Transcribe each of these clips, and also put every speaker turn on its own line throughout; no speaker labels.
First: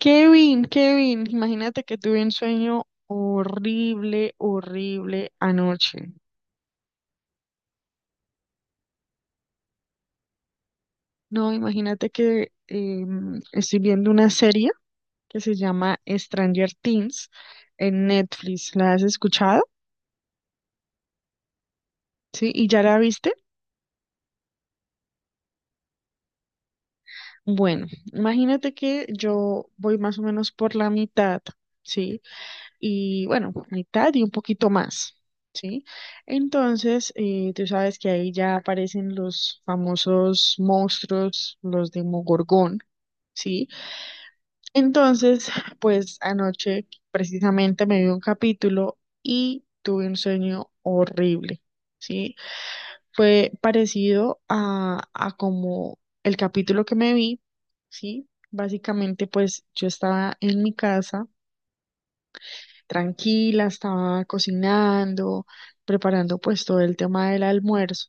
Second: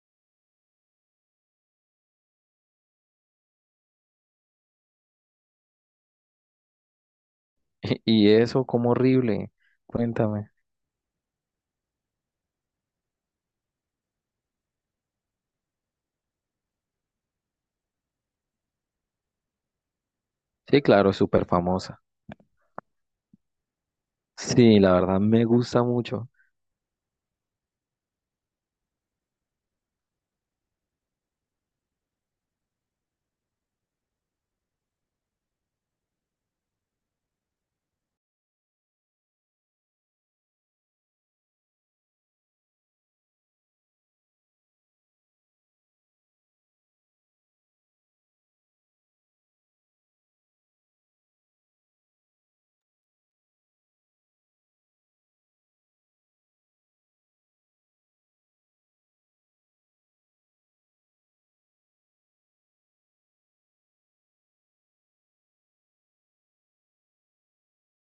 Kevin, Kevin, imagínate que tuve un sueño horrible, horrible anoche.
Y eso, como horrible. Cuéntame.
No, imagínate que estoy viendo una serie que se llama Stranger Things en Netflix. ¿La has escuchado?
Sí, claro, es súper famosa.
¿Sí? ¿Y ya la viste?
Sí, la verdad me gusta mucho.
Bueno, imagínate que yo voy más o menos por la mitad, ¿sí? Y bueno, mitad y un poquito más, ¿sí? Entonces, tú sabes que ahí ya aparecen los famosos monstruos, los de Mogorgón, ¿sí? Entonces, pues anoche precisamente me vi un capítulo y tuve un sueño horrible, ¿sí? Fue parecido a como el capítulo que me vi, ¿sí? Básicamente, pues yo estaba en mi casa tranquila, estaba cocinando, preparando pues todo el tema del almuerzo,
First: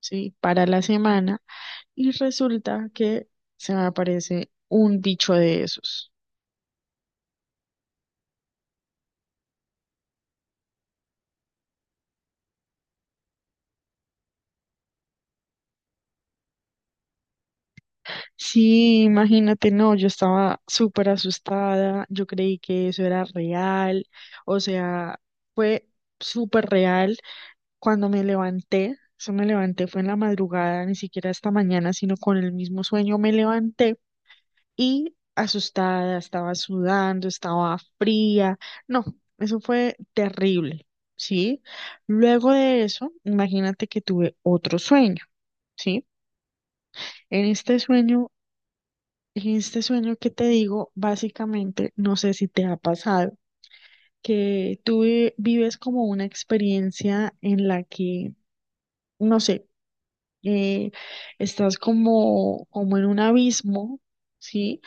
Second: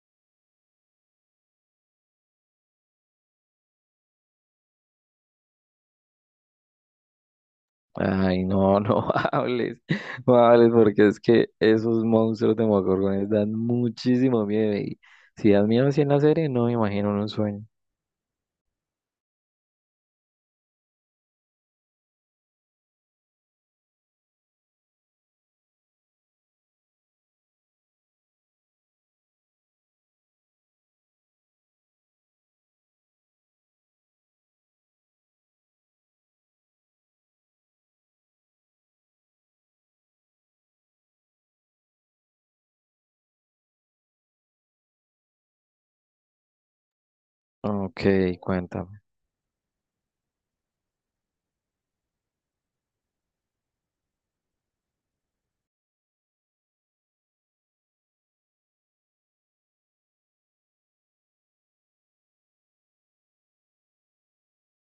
¿sí? Para la semana y resulta que se me aparece un bicho de esos.
Ay, no, no hables, no hables, porque es que esos monstruos de Mogorgones dan muchísimo miedo. Y si dan miedo así en la serie, no me imagino en un sueño.
Sí, imagínate, no, yo estaba súper asustada, yo creí que eso era real, o sea, fue súper real cuando me levanté, eso me levanté fue en la madrugada, ni siquiera esta mañana, sino con el mismo sueño me levanté y asustada, estaba sudando, estaba fría. No, eso fue terrible, ¿sí? Luego de eso, imagínate que tuve otro sueño, ¿sí? En este
Ok,
sueño,
cuéntame.
en este sueño que te digo, básicamente, no sé si te ha pasado, que vives como una experiencia en la que, no sé, eh, estás como, como en un abismo, ¿sí?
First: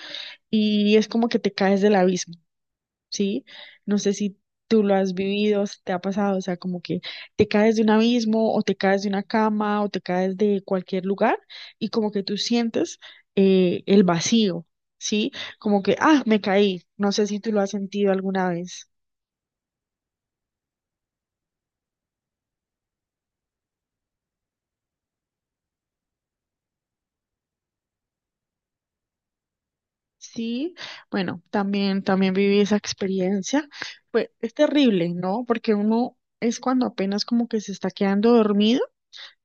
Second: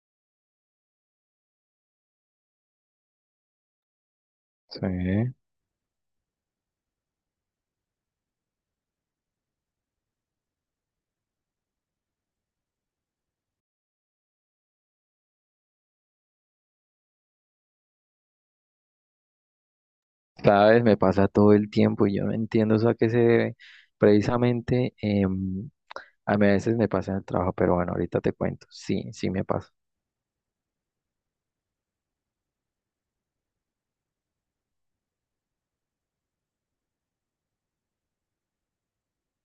Y es como que te caes del abismo. ¿Sí? No sé si tú lo has
Sí.
vivido, si te ha pasado, o sea, como que te caes de un abismo o te caes de una cama o te caes de cualquier lugar y como que tú sientes el vacío, ¿sí? Como que, ah, me caí, no sé si tú lo has sentido alguna vez.
Sabes, me pasa todo el tiempo y yo no entiendo eso a qué se debe. Precisamente, a mí a veces me pasa en el trabajo, pero bueno, ahorita te cuento. Sí, sí me pasa.
Sí, bueno, también, también viví esa experiencia. Pues es terrible, ¿no? Porque uno es cuando apenas como que se está quedando dormido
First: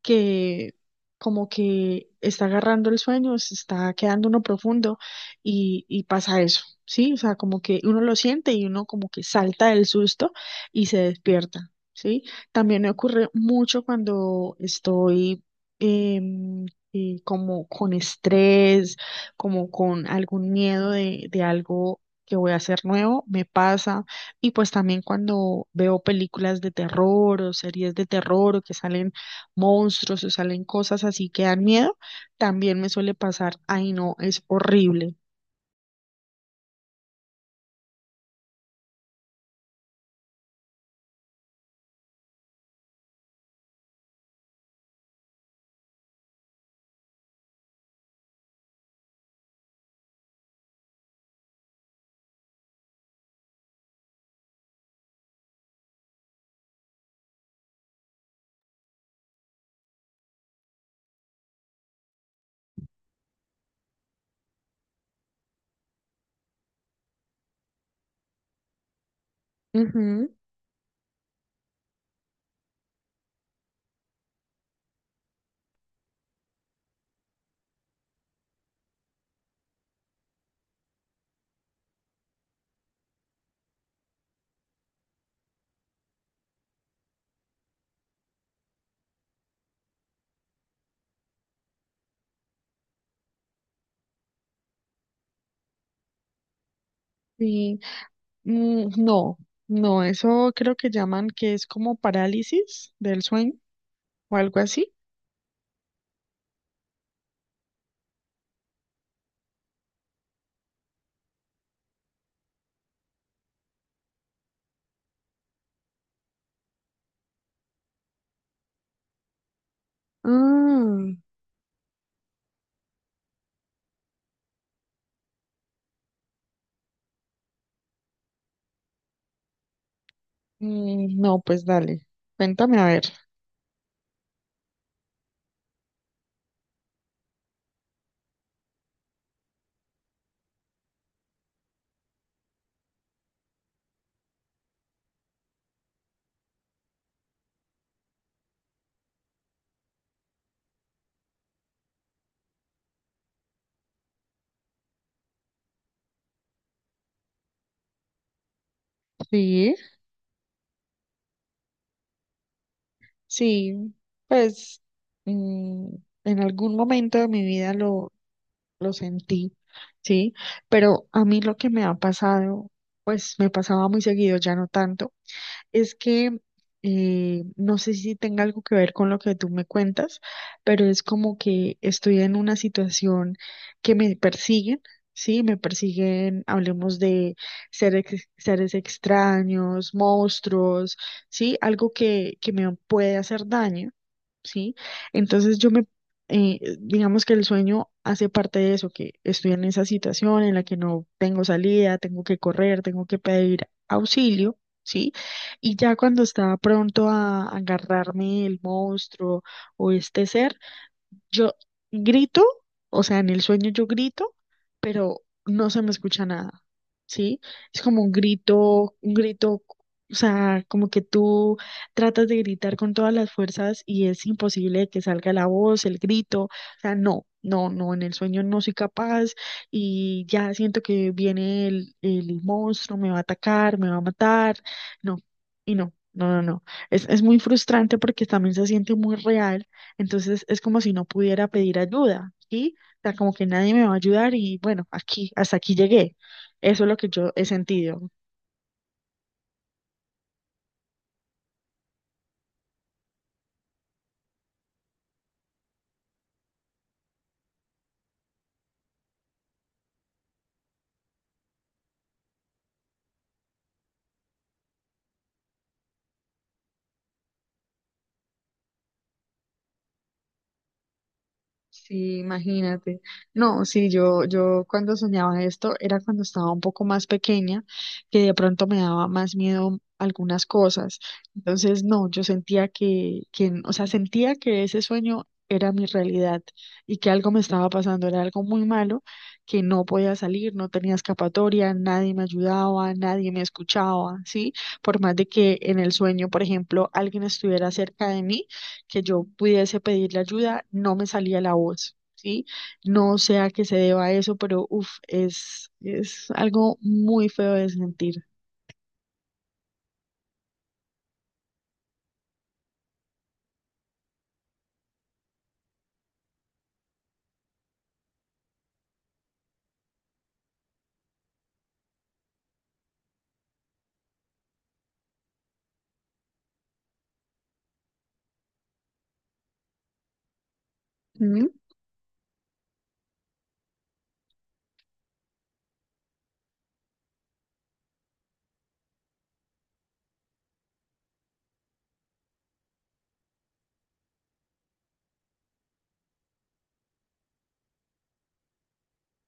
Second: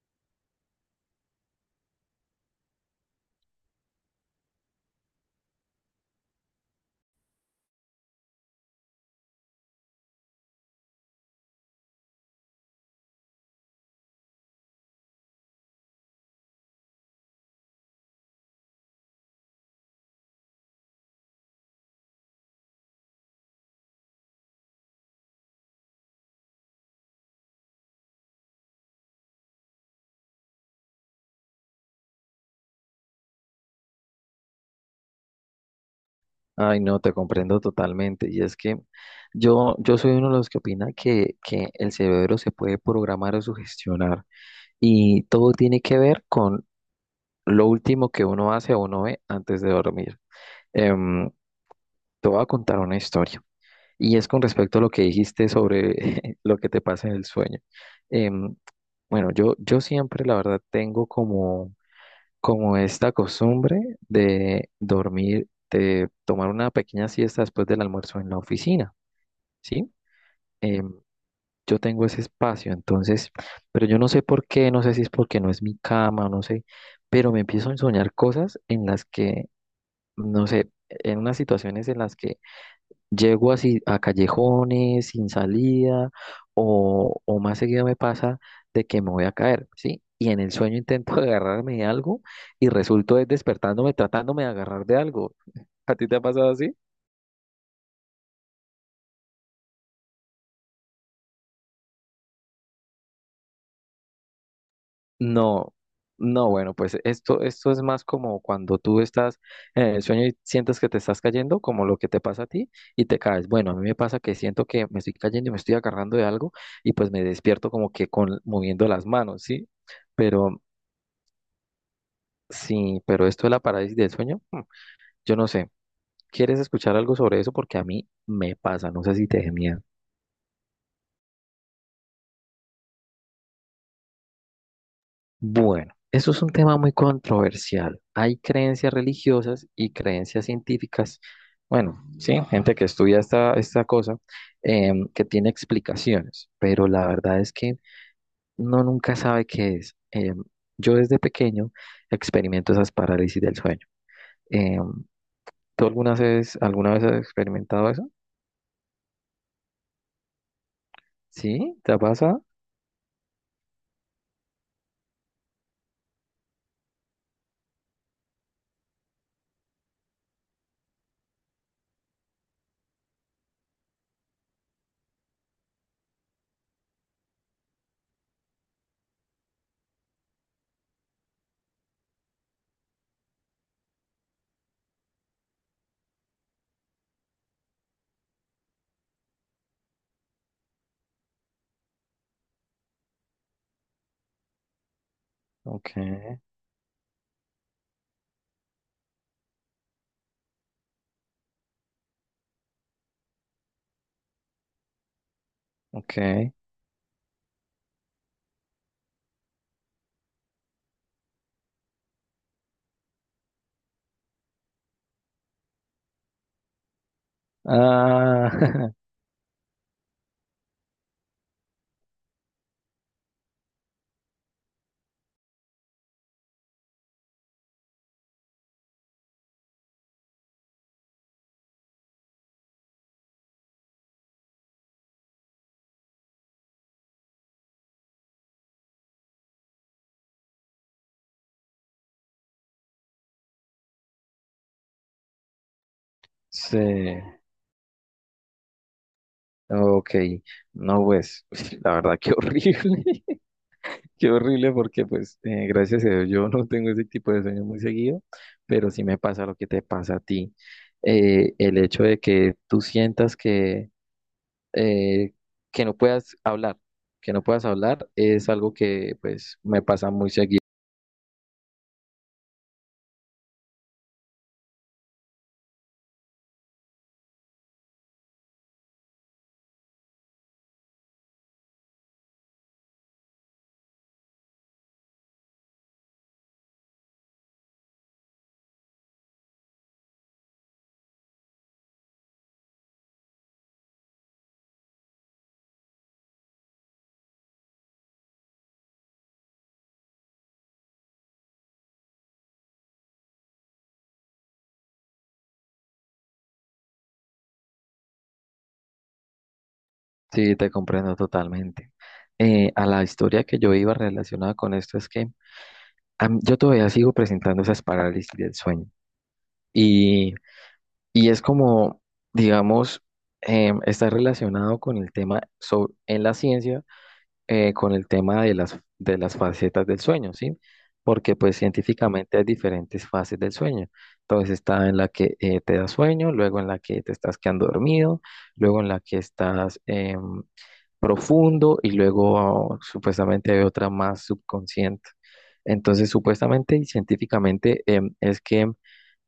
que como que está agarrando el sueño, se está quedando uno profundo y pasa eso, ¿sí? O sea, como que uno lo siente y uno como que salta del susto y se despierta, ¿sí? También me ocurre mucho cuando estoy... em, como con estrés, como con algún miedo de algo que voy a hacer nuevo, me pasa. Y pues también cuando veo películas de terror o series de terror o que salen monstruos o salen cosas así que dan miedo, también me suele pasar. Ay, no, es horrible.
Ay, no, te comprendo totalmente. Y es que yo soy uno de los que opina que el cerebro se puede programar o sugestionar y todo tiene que ver con lo último que uno hace o uno ve antes de dormir. Em, Te voy a contar una historia y es con respecto a lo que dijiste sobre lo que te pasa en el sueño. Em, bueno, yo siempre, la verdad, tengo como esta costumbre de dormir, de tomar una pequeña siesta después del almuerzo en la oficina, ¿sí?
Ujú,
Em, yo tengo ese espacio, entonces, pero yo no sé por qué, no sé si es porque no es mi cama, no sé, pero me empiezo a soñar cosas en las que, no sé, en unas situaciones en las que llego así a callejones sin salida o más seguido me pasa de que me voy a caer, ¿sí? Y en el sueño intento agarrarme de algo y resulto es despertándome tratándome de agarrar de algo. ¿A ti te ha pasado así?
sí. Mm, no, no, eso creo que llaman que es como parálisis del sueño o algo así.
No, no, bueno, pues esto es más como cuando tú estás en el sueño y sientes que te estás cayendo, como lo que te pasa a ti y te caes. Bueno, a mí me pasa que siento que me estoy cayendo y me estoy agarrando de algo y pues me despierto como que con moviendo las manos, ¿sí? Pero
Ah,
sí, pero esto de la parálisis del sueño, yo no sé. ¿Quieres escuchar algo sobre eso? Porque a mí me pasa, no sé si te dé miedo.
mm, no, pues dale, cuéntame a ver.
Bueno, eso es un tema muy controversial. Hay creencias religiosas y creencias científicas. Bueno, sí, gente que estudia esta cosa, que tiene explicaciones, pero la verdad es que no nunca sabe qué es. Yo desde pequeño experimento esas parálisis del sueño. Em, ¿Tú alguna vez has experimentado eso?
Sí,
¿Sí? ¿Te pasa?
sí, pues mm, en algún momento de mi vida lo sentí, sí, pero a mí lo que me ha pasado, pues me pasaba muy seguido, ya no tanto. Es que no sé si tenga algo que ver con lo que tú me cuentas, pero es como que estoy en una situación que me persiguen, ¿sí? Me persiguen, hablemos de seres, seres extraños, monstruos, ¿sí? Algo que me puede hacer daño. ¿Sí? Entonces yo me,
Ok,
digamos que el sueño hace parte de eso, que estoy en esa situación en la que no tengo salida, tengo que correr, tengo que pedir auxilio, ¿sí? Y ya
ok.
cuando está pronto a agarrarme el monstruo o este ser, yo grito, o sea, en el sueño yo grito, pero no se me escucha nada, ¿sí? Es como
Ah,
un grito, o sea, como que tú tratas de gritar con todas las fuerzas y es imposible que salga la voz, el grito, o sea, no, no, no, en el sueño no soy capaz y ya siento que viene el monstruo, me va a atacar, me va a matar, no, y no, no, no, no. Es muy frustrante porque también se siente muy real entonces es como si no pudiera pedir ayuda, ¿sí? O sea, como que nadie me va a ayudar y bueno, aquí, hasta aquí llegué. Eso es lo que
sí.
yo he sentido.
Ok. No, pues, la verdad, qué horrible. Qué horrible porque, pues, gracias a Dios, yo no tengo ese tipo de sueños muy seguido, pero sí me pasa lo que te pasa a ti. El hecho de que tú sientas eh, que no puedas hablar, que no puedas hablar, es algo que, pues, me pasa muy seguido.
Sí, imagínate. No, sí, yo cuando soñaba esto era cuando estaba un poco más pequeña, que de pronto me daba más miedo algunas cosas. Entonces, no, yo sentía o sea, sentía que ese sueño era mi realidad y que algo me estaba pasando, era algo muy malo, que no podía salir, no tenía escapatoria, nadie me ayudaba, nadie me escuchaba, ¿sí? Por más de que en el sueño, por ejemplo, alguien estuviera cerca de mí que yo pudiese pedirle ayuda, no me salía la voz, ¿sí? No sé a qué se deba eso, pero uff, es algo muy feo de sentir.
Sí, te comprendo totalmente. A la historia que yo iba relacionada con esto es que a mí- yo todavía sigo presentando esas parálisis del sueño y, y es como, digamos, está relacionado con el tema so- en la ciencia, con el tema de las facetas del sueño, ¿sí? Porque
¿Mm?
pues científicamente hay diferentes fases del sueño. Entonces está en la que te da sueño, luego en la que te estás quedando dormido, luego en la que estás profundo y luego supuestamente hay otra más subconsciente. Entonces, supuestamente y científicamente es que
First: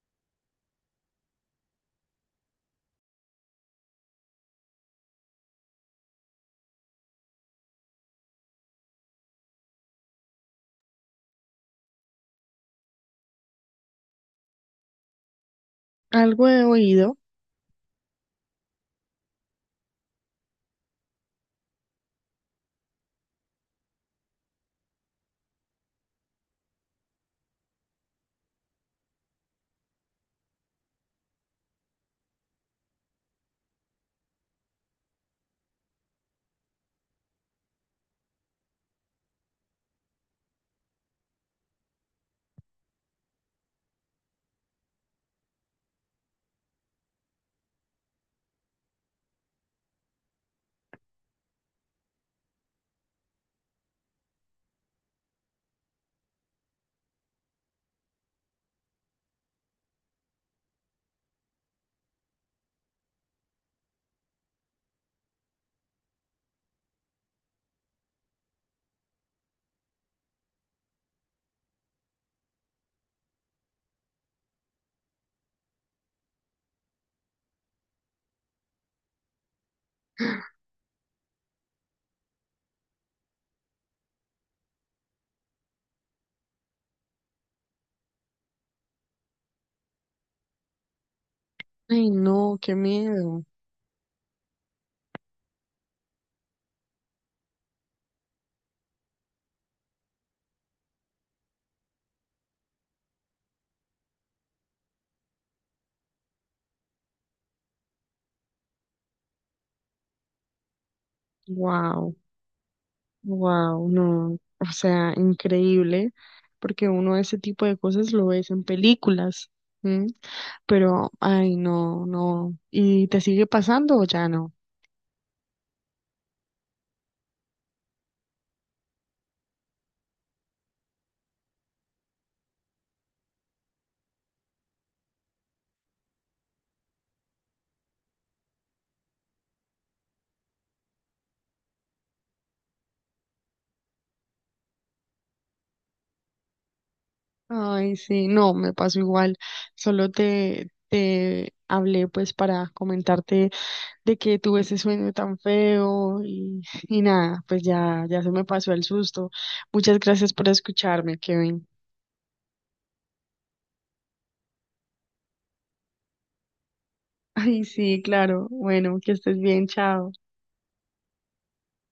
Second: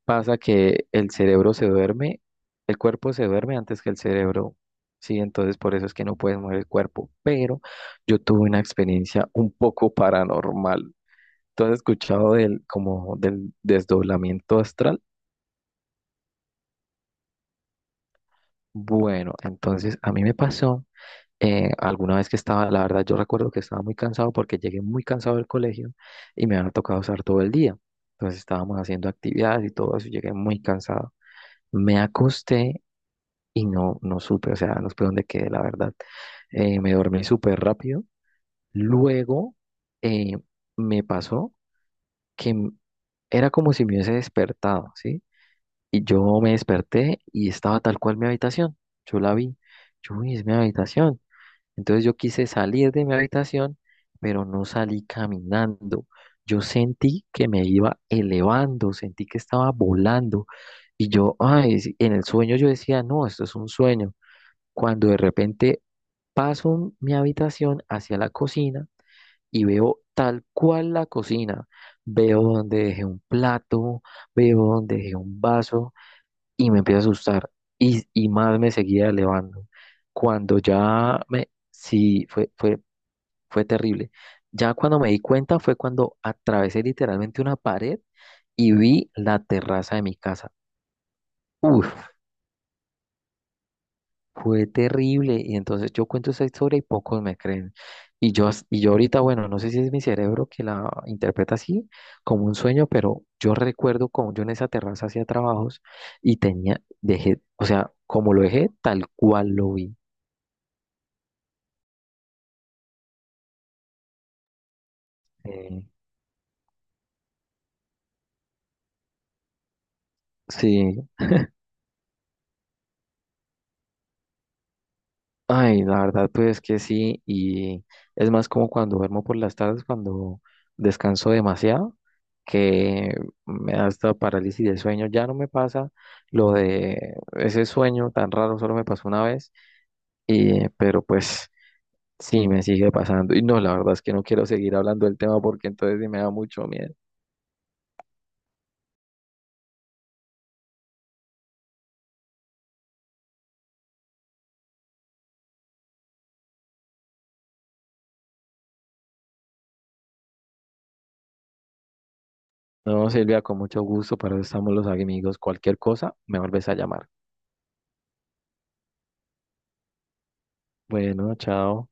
pasa que el cerebro se duerme, el cuerpo se duerme antes que el cerebro. Sí, entonces por eso es que no puedes mover el cuerpo. Pero yo tuve una experiencia un poco paranormal. ¿Tú has escuchado del, como del desdoblamiento astral?
Algo de oído.
Bueno, entonces a mí me pasó alguna vez que estaba, la verdad yo recuerdo que estaba muy cansado porque llegué muy cansado del colegio y me había tocado usar todo el día. Entonces estábamos haciendo actividades y todo eso y llegué muy cansado. Me acosté y no, no supe, o sea, no supe dónde quedé, la verdad. Me dormí súper rápido. Luego eh, me pasó que era como si me hubiese despertado, ¿sí? Y yo me desperté y estaba tal cual mi habitación. Yo la vi. Yo, uy, es mi habitación. Entonces yo quise salir de mi habitación, pero no salí caminando. Yo sentí que me iba elevando, sentí que estaba volando. Y yo, ay, sí, en el sueño yo decía, no, esto es un sueño. Cuando de repente paso mi habitación hacia la cocina y veo tal cual la cocina. Veo donde dejé un plato, veo donde dejé un vaso y me empecé a asustar y más me seguía elevando. Cuando ya me, sí, fue terrible. Ya cuando me di cuenta fue cuando atravesé literalmente una pared y vi la terraza de mi casa.
Ay,
Uf,
no, qué miedo.
fue terrible. Y entonces yo cuento esa historia y pocos me creen. Y yo, as- y yo ahorita, bueno, no sé si es mi cerebro que la interpreta así, como un sueño, pero yo recuerdo como yo en esa terraza hacía trabajos y tenía, dejé, o sea, como lo dejé, tal cual lo vi.
Wow, wow, no. O sea,
Eh,
increíble, porque uno ese tipo de cosas lo ves en películas. ¿Mm?
sí,
Pero, ay, no, no. ¿Y te sigue pasando o ya no?
ay, la verdad, pues que sí, y es más como cuando duermo por las tardes, cuando descanso demasiado, que me da hasta parálisis del sueño, ya no me pasa lo de ese sueño tan raro, solo me pasó una vez, y, pero pues sí, me sigue pasando, y no, la verdad es que no quiero seguir hablando del tema porque entonces sí me da mucho miedo.
Ay, sí, no, me pasó igual. Solo te hablé pues para comentarte de que tuve ese sueño tan feo y nada, pues ya, ya se me pasó el susto. Muchas gracias por escucharme, Kevin.
No, Silvia, con mucho gusto, para eso estamos los amigos, cualquier cosa, me vuelves a llamar.
Ay, sí, claro. Bueno, que estés bien, chao.
Bueno, chao.